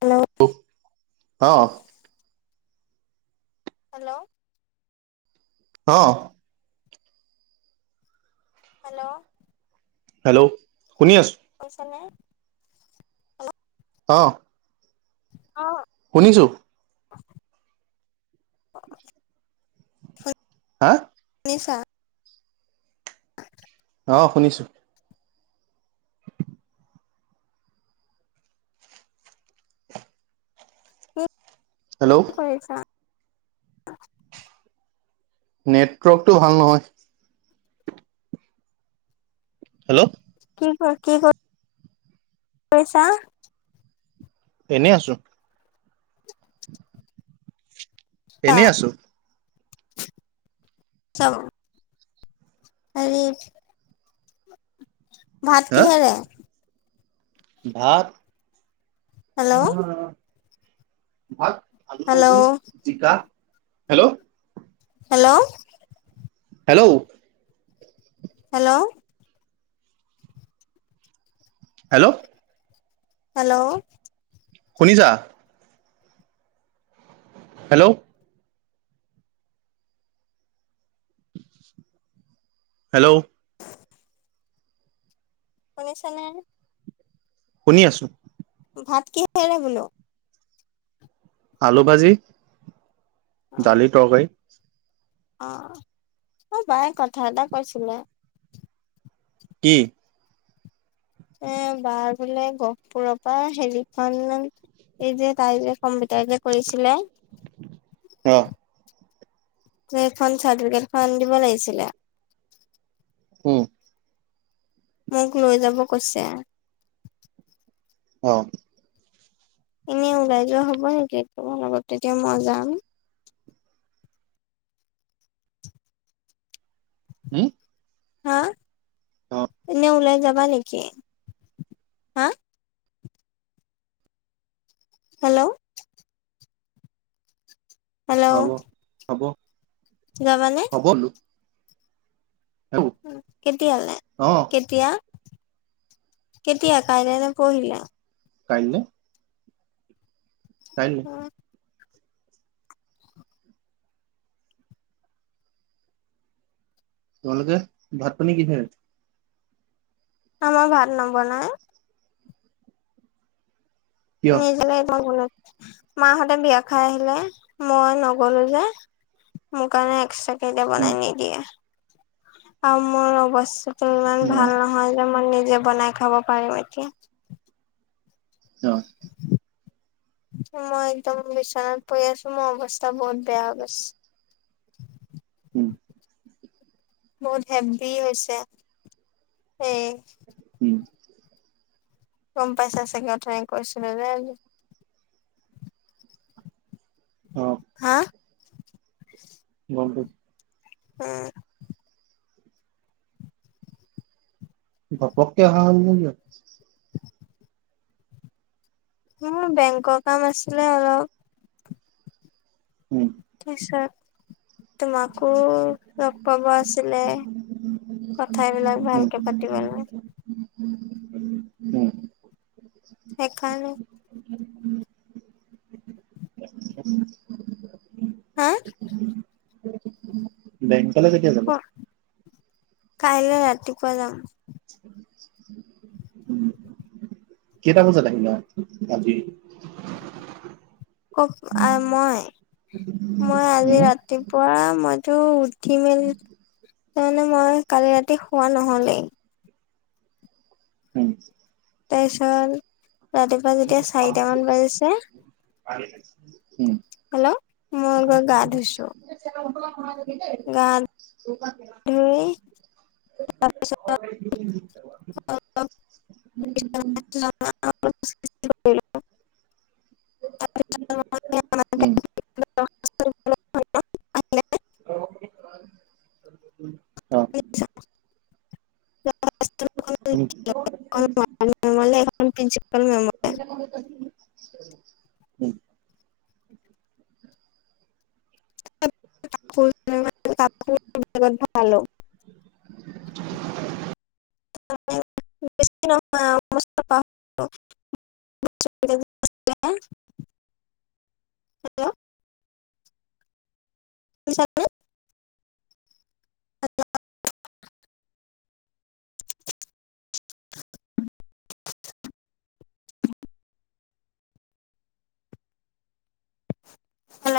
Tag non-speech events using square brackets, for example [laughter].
Hello [unintelligible] অ'। Hello! অ'। Hello! Hello! শুনি আছ [unintelligible] হেল্ল'! অ'। অ' শুনিছোঁ। হা ছা অ' শুনিছোঁ। হেল্ল' কি কৰি আছা? নেটৱৰ্কটো ভাল নহয়। হেল্ল' কি কি কৰি কি কৰিছা? এনেই আছোঁ। এনেই আছোঁ। চাহ ল'ম হেৰি। ভাত হা কিহেৰে? ভাত হেল্ল' [unintelligible] ভাত। আলুভাজি, হেল্ল' জিকা, hello! Hello hello hello. Hello. Hello. শুনিছা? হেল্ল'। হেল্ল'। শুনিছানে? শুনি আছো। ভাত কিহেৰে বোলো? আলু ভাজি দালি তৰকাৰী। আহ, অ' বাই কথা এটা কৈছিলে। কি এ বাৰ বোলে গহপুৰৰ পৰা হেৰিখন এই যে তাই যে কম্পিউটাৰ যে কৰিছিলে। আহ। খন চাৰ্টিফিকেটখন দিব লাগিছিলে। উম। মোক লৈ যাব কৈছে। অ'। এনে ওলাই যোৱা হ'ব নে? তোমাৰ লগত তেতিয়া মই যাম। হম। হা, এনে ওলাই যাবা নেকি? হা? হেল্ল'। হেল্ল'। হ'ব হ'ব যাবানে? হ'ব বোলো কেতিয়ালে অ', কেতিয়া? কেতিয়া কাইলৈ নে পৰহিলে? কাইলে। কাইলে উম। তোমালোকে ভাত পানী কিহেৰে? আমাৰ ভাত নৱনাই। কিয় নিজে এইখন বনাম। মাহঁতে বিয়া খাই আহিলে। মই নগলো যে মোৰ কাৰণে এক্সট্ৰা কেই এতিয়া উম বনাই নিদিয়ে। আৰু মোৰ অৱশেই ত' ইমান উম ভাল নহয় যে মই নিজে বনাই খাব পাৰিম এতিয়া। অ'। মই একদম বিচনাত পৰি আছো মোৰ অৱস্থা বহুত বেয়া গৈছে। [inaudible] উম। বহুত হেভি হৈছে। এ উম। কম পাইচা চাগে উঠনি কৈছিলো যে। অ হা? পংকজ উম। ঘপকে অহা হ'ল যে কিয়? [unintelligible] মোৰ বেংকৰ কাম আছিলে অলপ। উম। তাৰপিছত তোমাকো লগ পাব আছিলে? কথ বিলাক উম ভালকে পাতিব নোৱাৰে। উম। সেইকাৰণে হা বেংকলে এতিয়া কিয় যাবা? কাইলৈ ৰাতিপুৱা যাম। উম। কেইটা বজাত আহিলা ৰাতি? কক-আ, মই, মই আজি উম ৰাতিপুৱা মইতো উঠি, মেলি তাৰমানে মই কালি ৰাতি শুৱা নহ'লেই। [unintelligible] তাৰপিছত ৰাতিপুৱা যেতিয়া চাৰিটামান বাজিছে। হেল্ল' মই গৈ গা ধুইছো উম। গা ধুই [inaudible] [inaudible] উম। [inaudible] [unintelligible] [inaudible] উম [inaudible] উম [unintelligible] [unintelligible] [unintelligible] পইচা উলিয়াবলৈ। [unintelligible] [unintelligible] হেল্ল'